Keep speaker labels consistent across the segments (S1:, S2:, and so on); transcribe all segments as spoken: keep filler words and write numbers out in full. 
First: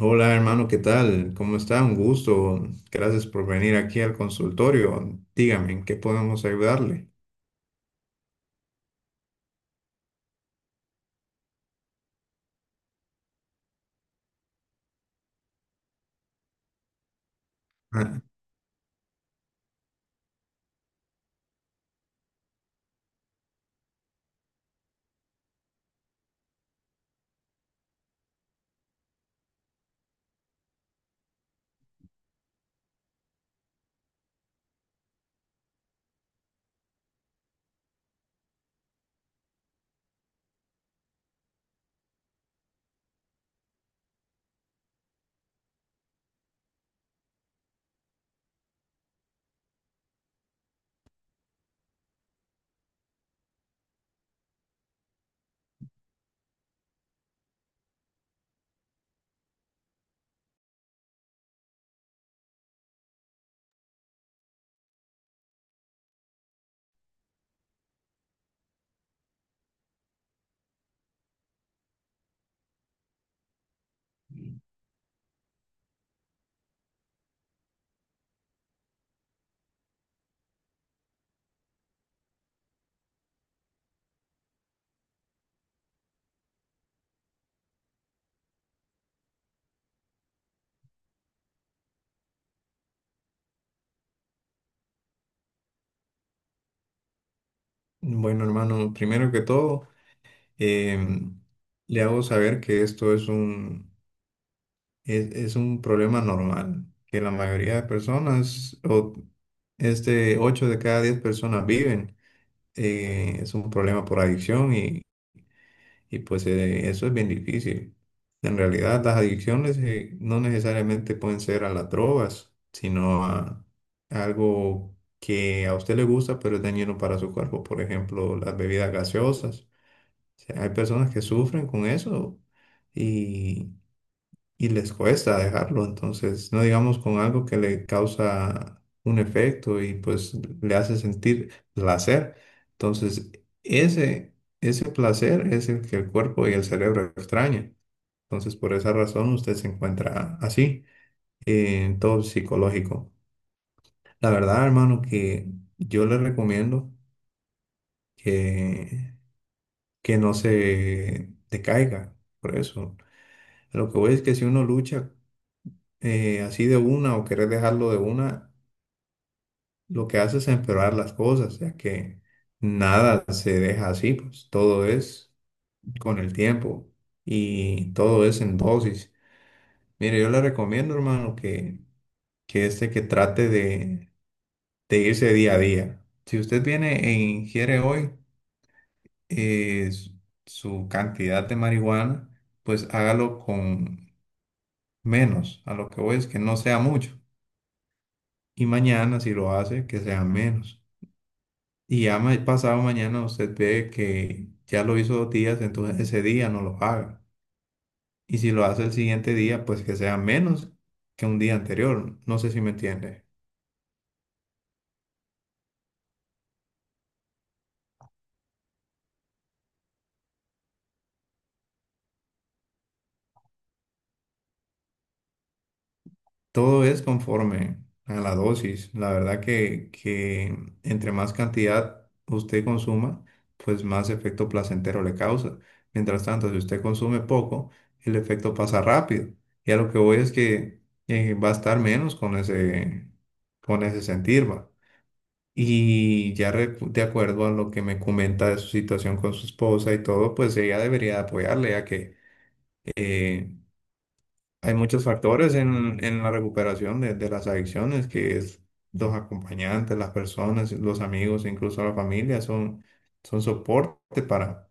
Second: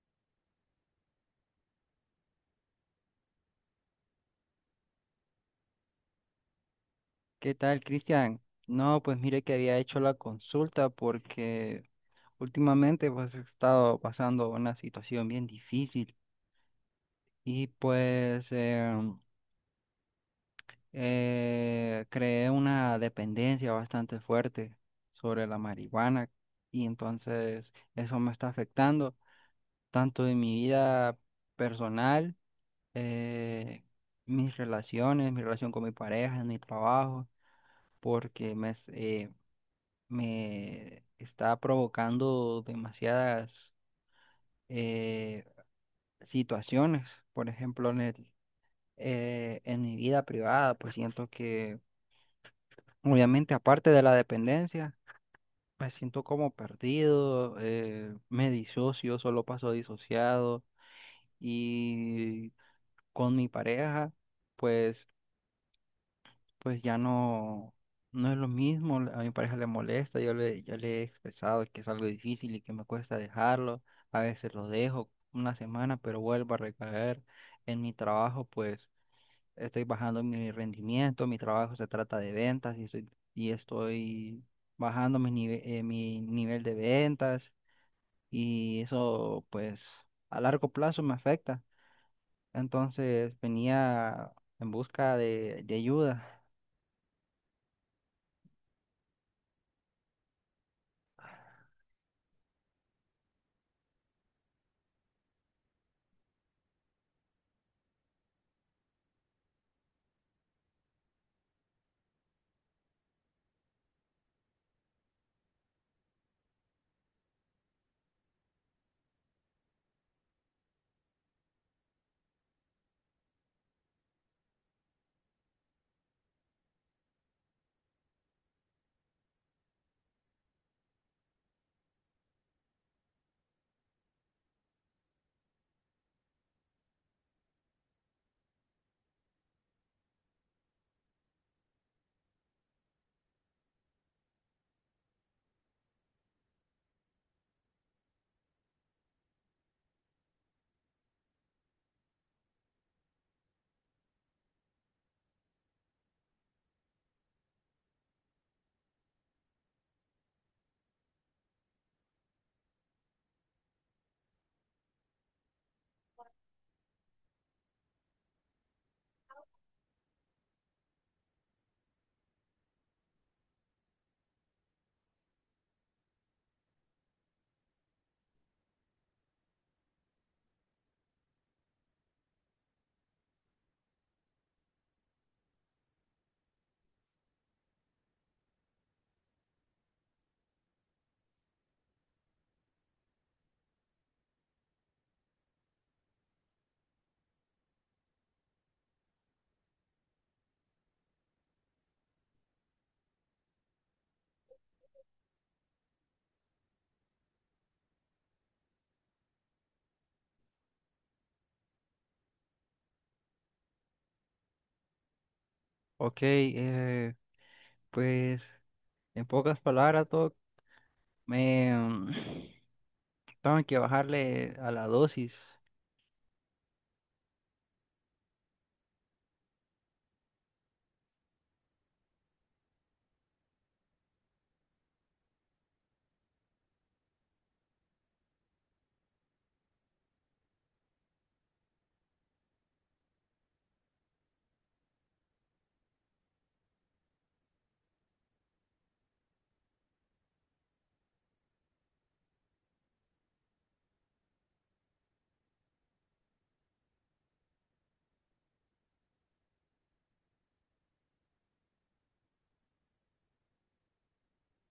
S1: Hola hermano, ¿qué tal? ¿Cómo está? Un gusto. Gracias por venir aquí al consultorio. Dígame, ¿en qué podemos ayudarle?
S2: ¿Qué tal, Cristian? No, pues mire que había hecho la consulta porque últimamente pues he estado pasando una situación bien difícil y
S1: Ah,
S2: pues em, eh, creé una dependencia bastante fuerte sobre la marihuana y entonces eso me está afectando tanto en mi vida personal, eh, mis relaciones, mi relación con mi pareja, en mi trabajo, porque me, me está provocando demasiadas eh, situaciones. Por ejemplo, en el, eh, en mi vida privada, pues siento que, obviamente, aparte de la dependencia, me siento como perdido, eh, me disocio, solo paso disociado y con mi pareja. Pues pues ya no, no es lo mismo, a mi pareja le molesta, yo le, yo le he expresado que es algo difícil y que me cuesta dejarlo. A veces lo dejo una semana, pero vuelvo a recaer. En mi trabajo, pues estoy bajando mi rendimiento. Mi trabajo se trata de ventas y estoy, y estoy bajando mi nive- eh, mi nivel de ventas y eso pues a largo plazo me afecta. Entonces venía en busca de, de ayuda.
S1: bueno hermano, primero que todo, em, le hago saber que esto es un, es, es un problema normal, que la mayoría de personas, o este ocho de cada diez personas viven. Eh, es un problema por adicción. Y pues eh, eso es bien difícil. En realidad las adicciones eh, no necesariamente pueden ser a las drogas, sino a algo que a usted le gusta pero es dañino para su cuerpo. Por ejemplo, las bebidas gaseosas. O sea, hay personas que sufren con eso y y les cuesta dejarlo. Entonces no digamos con algo que le causa un efecto y pues le hace sentir placer. Entonces, ese, ese placer es el que el cuerpo y el cerebro extrañan. Entonces, por esa razón usted se encuentra así, eh, en todo psicológico. La verdad, hermano, que yo le recomiendo que, que no se decaiga por eso. A Lo que voy es que si uno lucha eh, así de una o querer dejarlo de una, lo que hace es empeorar las cosas, ya que nada se deja así, pues todo es con el tiempo y todo es en dosis. Mire, yo le recomiendo, hermano, que, que este que trate de, de irse día a día. Si usted viene e ingiere hoy eh, s- su cantidad de marihuana, pues hágalo con menos. A lo que voy es que no sea mucho. Y mañana, si lo hace, que sea menos. Y ya ma- pasado mañana usted ve que ya lo hizo dos días, entonces ese día no lo haga. Y si lo hace el siguiente día, pues que sea menos que un día anterior. No sé si me entiende.
S2: Ok, eh, pues en pocas palabras, Doc, me mm, tengo que bajarle a la dosis.
S1: Todo es conforme a la dosis. La verdad que, que entre más cantidad usted consuma, pues más efecto placentero le causa. Mientras tanto, si usted consume poco, el efecto pasa rápido. Y a lo que voy es que eh, va a estar menos con ese, con ese sentir, va. Y ya re- de acuerdo a lo que me comenta de su situación con su esposa y todo, pues ella debería apoyarle, ya que eh, hay muchos factores en, en la recuperación de, de las adicciones, que es los acompañantes, las personas, los amigos, incluso la familia, son, son soporte para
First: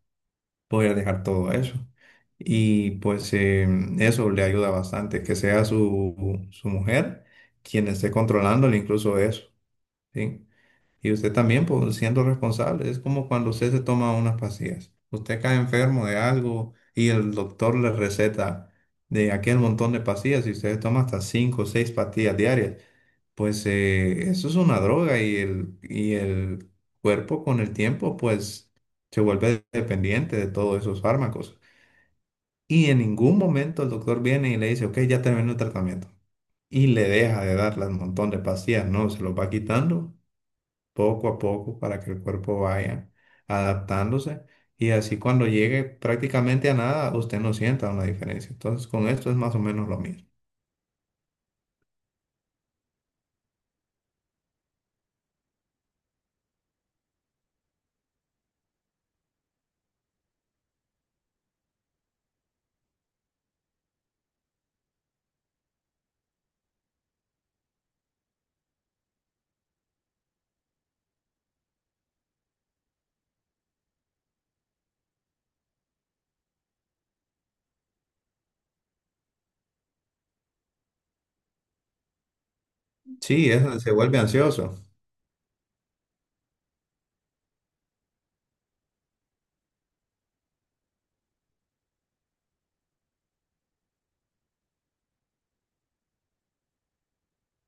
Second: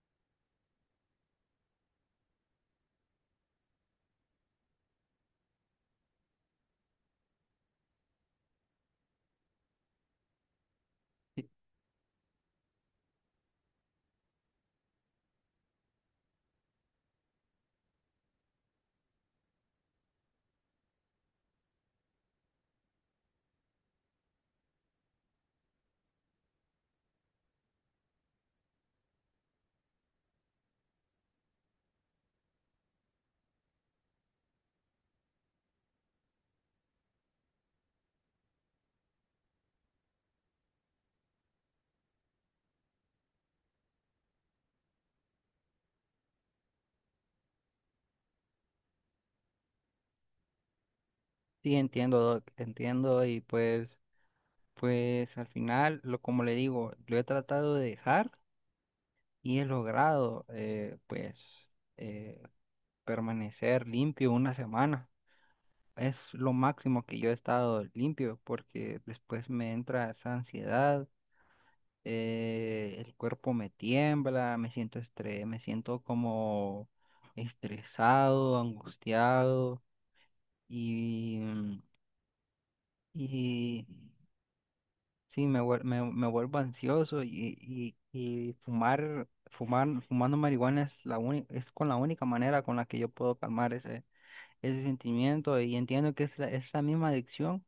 S1: poder dejar todo eso. Y pues eh, eso le ayuda bastante, que sea su, su mujer quien esté controlándole incluso eso, ¿sí? Y usted
S2: Sí,
S1: también, pues, siendo responsable, es como cuando usted se toma unas pastillas. Usted cae enfermo de algo y el doctor le receta de aquel montón de pastillas y usted toma hasta cinco o seis pastillas diarias. Pues eh, eso es una droga y el, y el cuerpo con el tiempo pues se vuelve dependiente de todos esos fármacos. Y en ningún momento el doctor viene y le dice, ok, ya terminó el tratamiento. Y le deja de dar un montón de pastillas, no, se los va quitando poco a poco para que el cuerpo vaya adaptándose y así cuando llegue prácticamente a nada, usted no sienta una diferencia. Entonces, con esto es más o menos lo mismo.
S2: sí, entiendo, Doc, entiendo y pues, pues al final, lo como le digo, lo he tratado de dejar y he logrado, eh, pues, eh, permanecer limpio una semana. Es lo máximo que yo he estado limpio porque después me entra esa ansiedad. Eh, el cuerpo me tiembla, me siento estre- me siento como estresado, angustiado y, mm,
S1: Sí, eso
S2: y
S1: se vuelve ansioso.
S2: sí, me, vuel- me, me vuelvo ansioso y, y, y fumar, fumar, fumando marihuana es la única, es con la única manera con la que yo puedo calmar ese, ese sentimiento. Y entiendo que es la, es la misma adicción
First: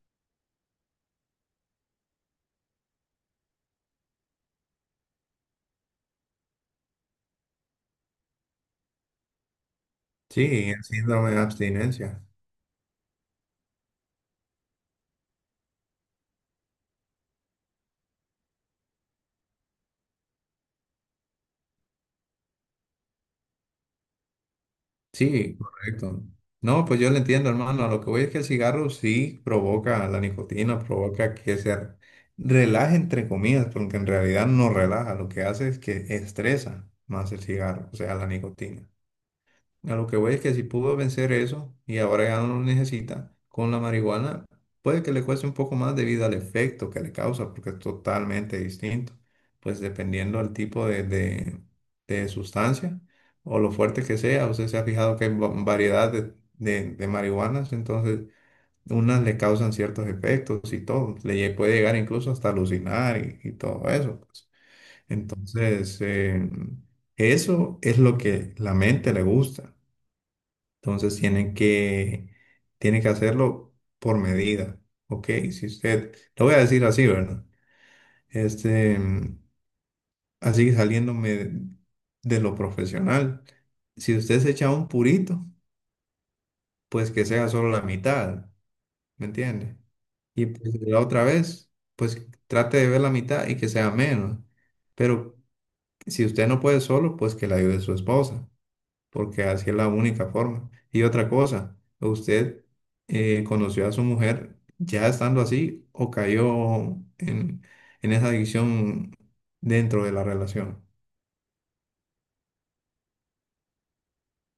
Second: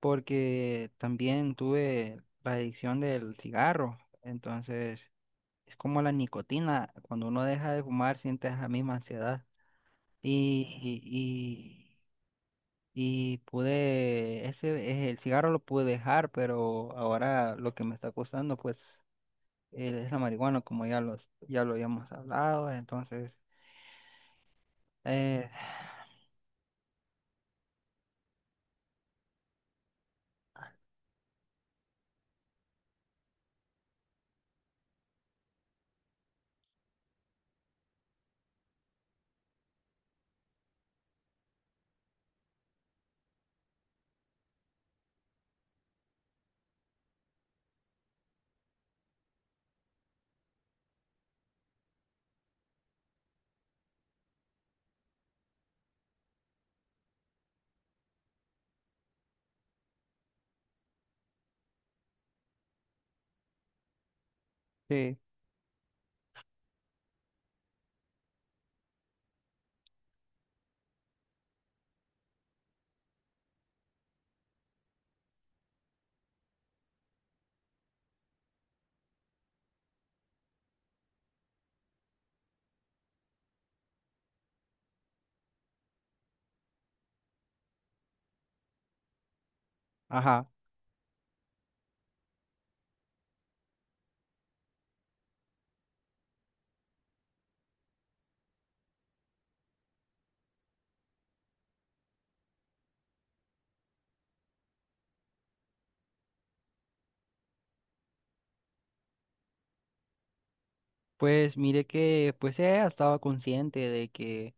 S2: porque también tuve la adicción del cigarro. Entonces... Es como la nicotina, cuando uno deja de fumar siente esa misma ansiedad.
S1: Sí,
S2: Y,
S1: el síndrome de
S2: y,
S1: abstinencia.
S2: y, y pude, ese, eh, el cigarro lo pude dejar, pero ahora lo que me está costando pues eh, es la marihuana, como ya, los, ya lo habíamos hablado, entonces, eh,
S1: Sí, correcto. No, pues yo le entiendo, hermano. A lo que voy es que el cigarro sí provoca la nicotina, provoca que se relaje entre comillas, porque en realidad no relaja, lo que hace es que estresa más el cigarro, o sea, la nicotina. A lo que voy es que si pudo vencer eso y ahora ya no lo necesita con la marihuana, puede que le cueste un poco más debido al efecto que le causa, porque es totalmente distinto. Pues dependiendo del tipo de, de- de sustancia o lo fuerte que sea, usted se ha fijado que hay va- variedad de, de- de marihuanas, entonces unas le causan ciertos efectos y todo. Le lle- puede llegar incluso hasta alucinar y, y todo eso, pues.
S2: sí,
S1: Entonces, eh, eso es lo que la mente le gusta. Entonces tienen que, tienen que hacerlo por medida, ¿ok? Si usted, lo voy a decir así, ¿verdad? Este, mm, Así que saliéndome de, de lo profesional, si usted se echa un purito, pues que sea solo la mitad, ¿me entiende? Y
S2: ajá.
S1: pues la otra vez, pues trate de ver la mitad y que sea menos. Pero si usted no puede solo, pues que la ayude su esposa. Porque así es la única forma. Y otra cosa, ¿usted eh, conoció a su mujer ya estando así o cayó en, en esa adicción dentro de la relación?
S2: Pues mire que pues ella estaba consciente de que,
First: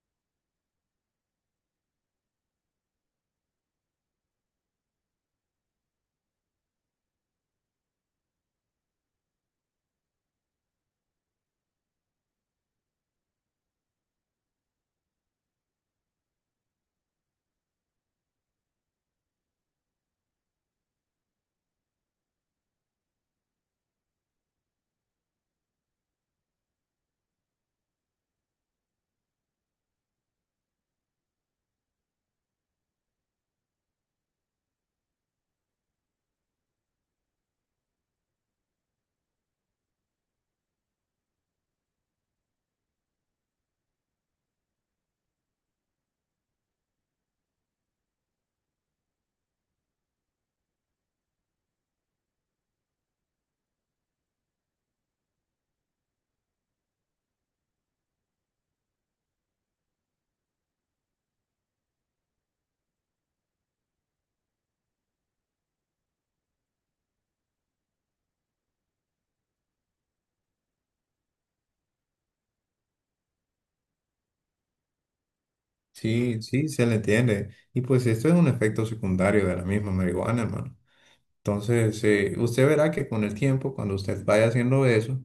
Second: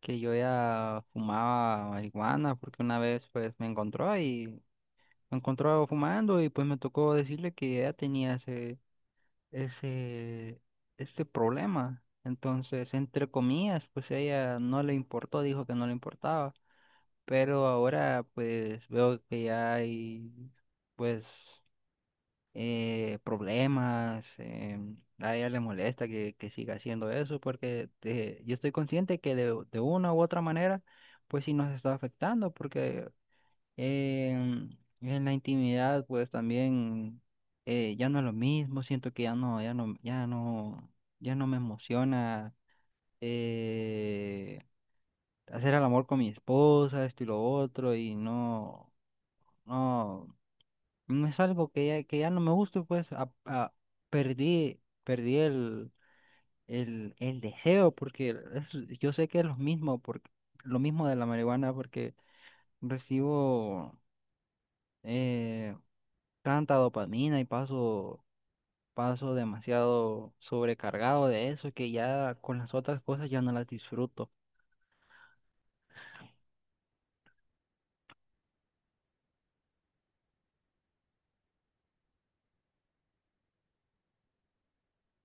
S2: que yo ya fumaba marihuana, porque una vez pues me encontró y me encontraba fumando y pues me tocó decirle que ella tenía ese, ese, este problema. Entonces, entre comillas, pues ella no le importó, dijo que no le importaba. Pero ahora pues veo que ya hay pues eh, problemas. Em, a ella le molesta que, que siga haciendo eso porque eh, yo estoy consciente que de, de una u otra manera pues sí nos está afectando porque Em, en la intimidad, pues también eh, ya no es lo mismo. Siento que ya no, ya no, ya no, ya no me emociona eh, hacer el amor con mi esposa, esto y lo otro, y no, no, no es algo que ya, que ya no me guste. Pues a- a- perdí, perdí el, el, el deseo, porque es- yo sé que es lo mismo, porque lo mismo de la marihuana, porque recibo eh, tanta dopamina y paso, paso demasiado sobrecargado de eso que ya con las otras cosas ya no las disfruto.
S1: Sí, sí, se le entiende. Y pues esto es un efecto secundario de la misma marihuana, hermano. Entonces, eh, usted verá que con el tiempo, cuando usted vaya haciendo eso,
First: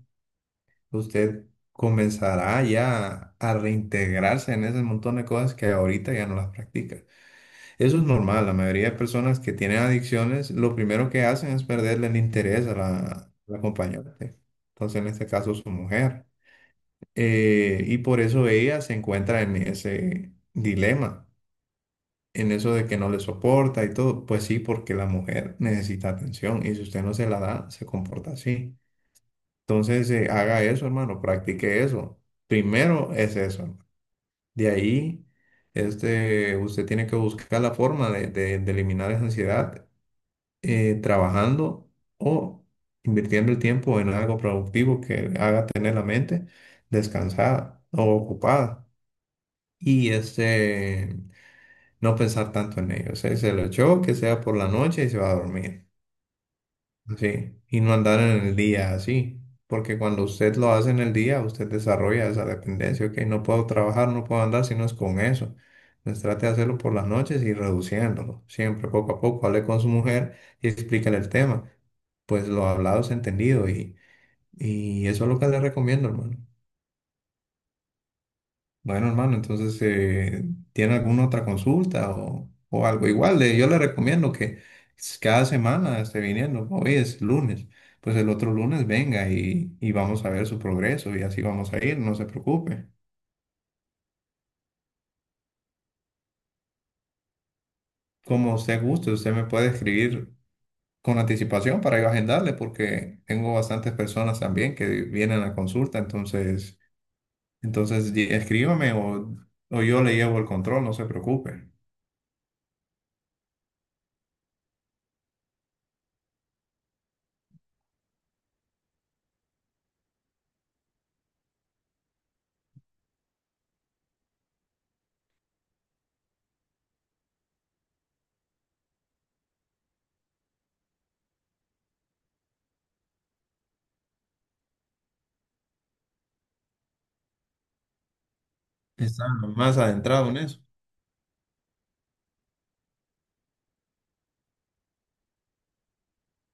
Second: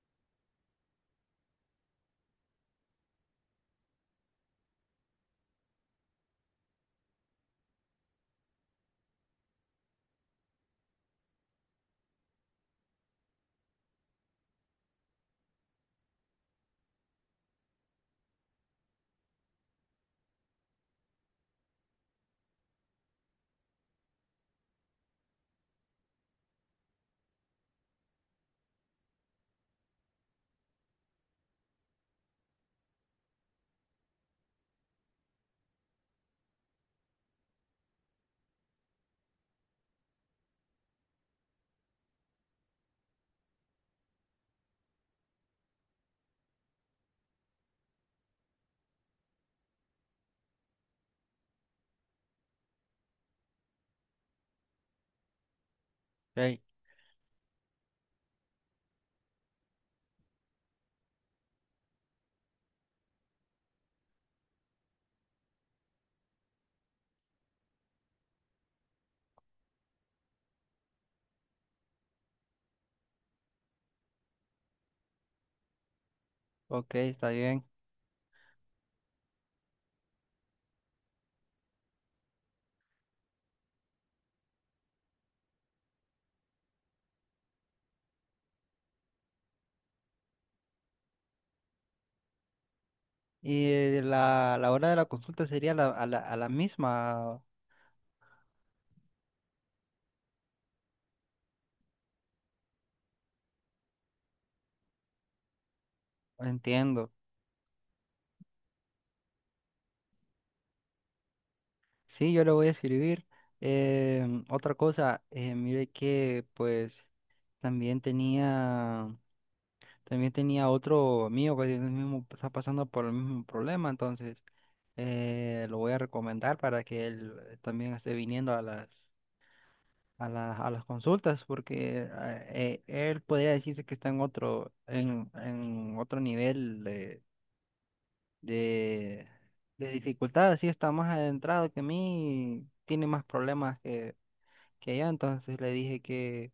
S1: usted comenzará ya a reintegrarse en ese montón de cosas que ahorita ya no las practica. Eso es normal, la mayoría de personas que tienen adicciones, lo primero que hacen es perderle el interés a la, a la acompañante, entonces en este caso su mujer. Eh, y por eso ella se encuentra en ese dilema, en eso de que no le soporta y todo. Pues sí, porque la mujer necesita atención y si usted no se la da, se comporta así. Entonces eh, haga eso, hermano, practique eso. Primero es eso, hermano. De ahí. Este, usted tiene que buscar la forma de, de- de eliminar esa ansiedad eh, trabajando o invirtiendo el tiempo en algo productivo que haga tener la mente descansada o ocupada y este, no pensar tanto en ello. O sea, se lo echó, que sea por la noche y se va a dormir.
S2: Ok,
S1: Sí, y no andar en el día así, porque cuando usted lo hace en el día, usted desarrolla esa dependencia. Ok, no puedo trabajar, no puedo andar si no es con eso. Entonces trate de hacerlo por las noches y reduciéndolo, siempre poco a poco, hable con su mujer y explícale el tema, pues lo hablado es entendido, y, y eso es lo que le recomiendo, hermano.
S2: ok, está bien.
S1: Bueno, hermano, entonces, eh, ¿tiene alguna otra consulta o, o algo? Igual, le- yo le recomiendo que s- cada semana esté viniendo. Hoy es lunes, pues el otro lunes venga, y, y vamos a ver su progreso y así vamos a ir, no se preocupe.
S2: Y eh, la, la hora de la consulta sería la- a la, a la misma.
S1: Como usted guste, usted me puede escribir con anticipación para yo agendarle porque tengo bastantes personas también que vienen a consulta. entonces,
S2: Entiendo.
S1: entonces di- escríbame, o, o yo le llevo el control, no se preocupe.
S2: Sí, yo le voy a escribir. Em, otra cosa, eh, mire que pues también tenía... también tenía otro mío que tiene el mismo- está pasando por el mismo problema. Entonces eh, lo voy a recomendar para que él también esté viniendo a las, a las, a las consultas, porque ah, eh, él podría decirse que está en otro, en, en otro nivel de,
S1: Está
S2: de,
S1: más
S2: de
S1: adentrado en
S2: dificultad,
S1: eso.
S2: así está más adentrado que mí, tiene más problemas que, que yo. Entonces le dije que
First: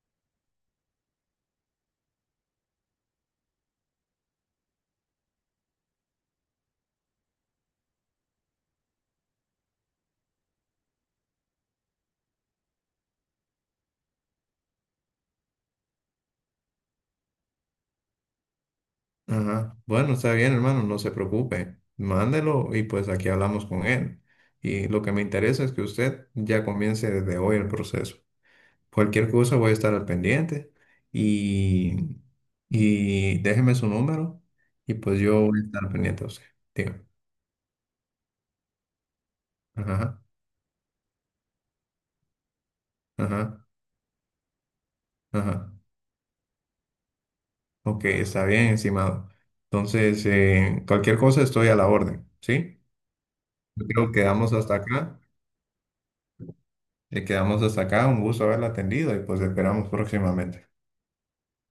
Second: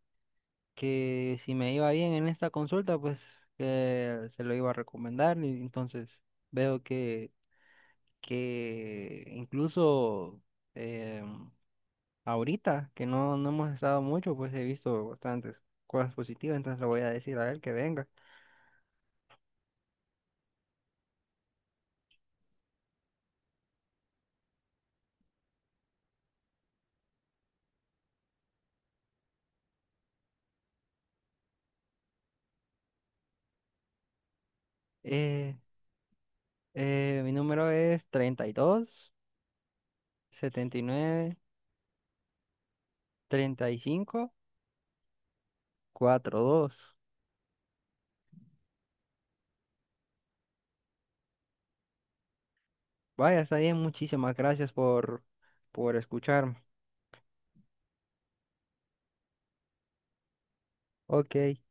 S2: que si me iba bien en esta consulta, pues que se lo iba a recomendar. Y entonces veo que, que incluso em, ahorita, que no, no hemos estado mucho, pues he visto bastantes cosas positivas, entonces le voy a decir a él que venga.
S1: Ajá. Bueno, está bien, hermano, no se preocupe. Mándelo y pues aquí hablamos con él. Y lo que me interesa es que usted ya comience desde hoy el proceso. Cualquier cosa voy a estar al pendiente, y, y déjeme su número y pues yo
S2: Eh,
S1: voy a estar al pendiente a usted. Dígame.
S2: eh, mi número es
S1: Ajá, ajá,
S2: treinta y dos, setenta y nueve, treinta y cinco,
S1: ajá.
S2: dos.
S1: Ok, está bien, estimado. Entonces, eh, cualquier cosa estoy a la orden, ¿sí?
S2: Vaya, está bien,
S1: Yo creo que
S2: muchísimas
S1: quedamos
S2: gracias
S1: hasta acá.
S2: por, por escucharme.
S1: Y quedamos hasta acá. Un gusto haberla atendido y pues esperamos próximamente.
S2: Ok.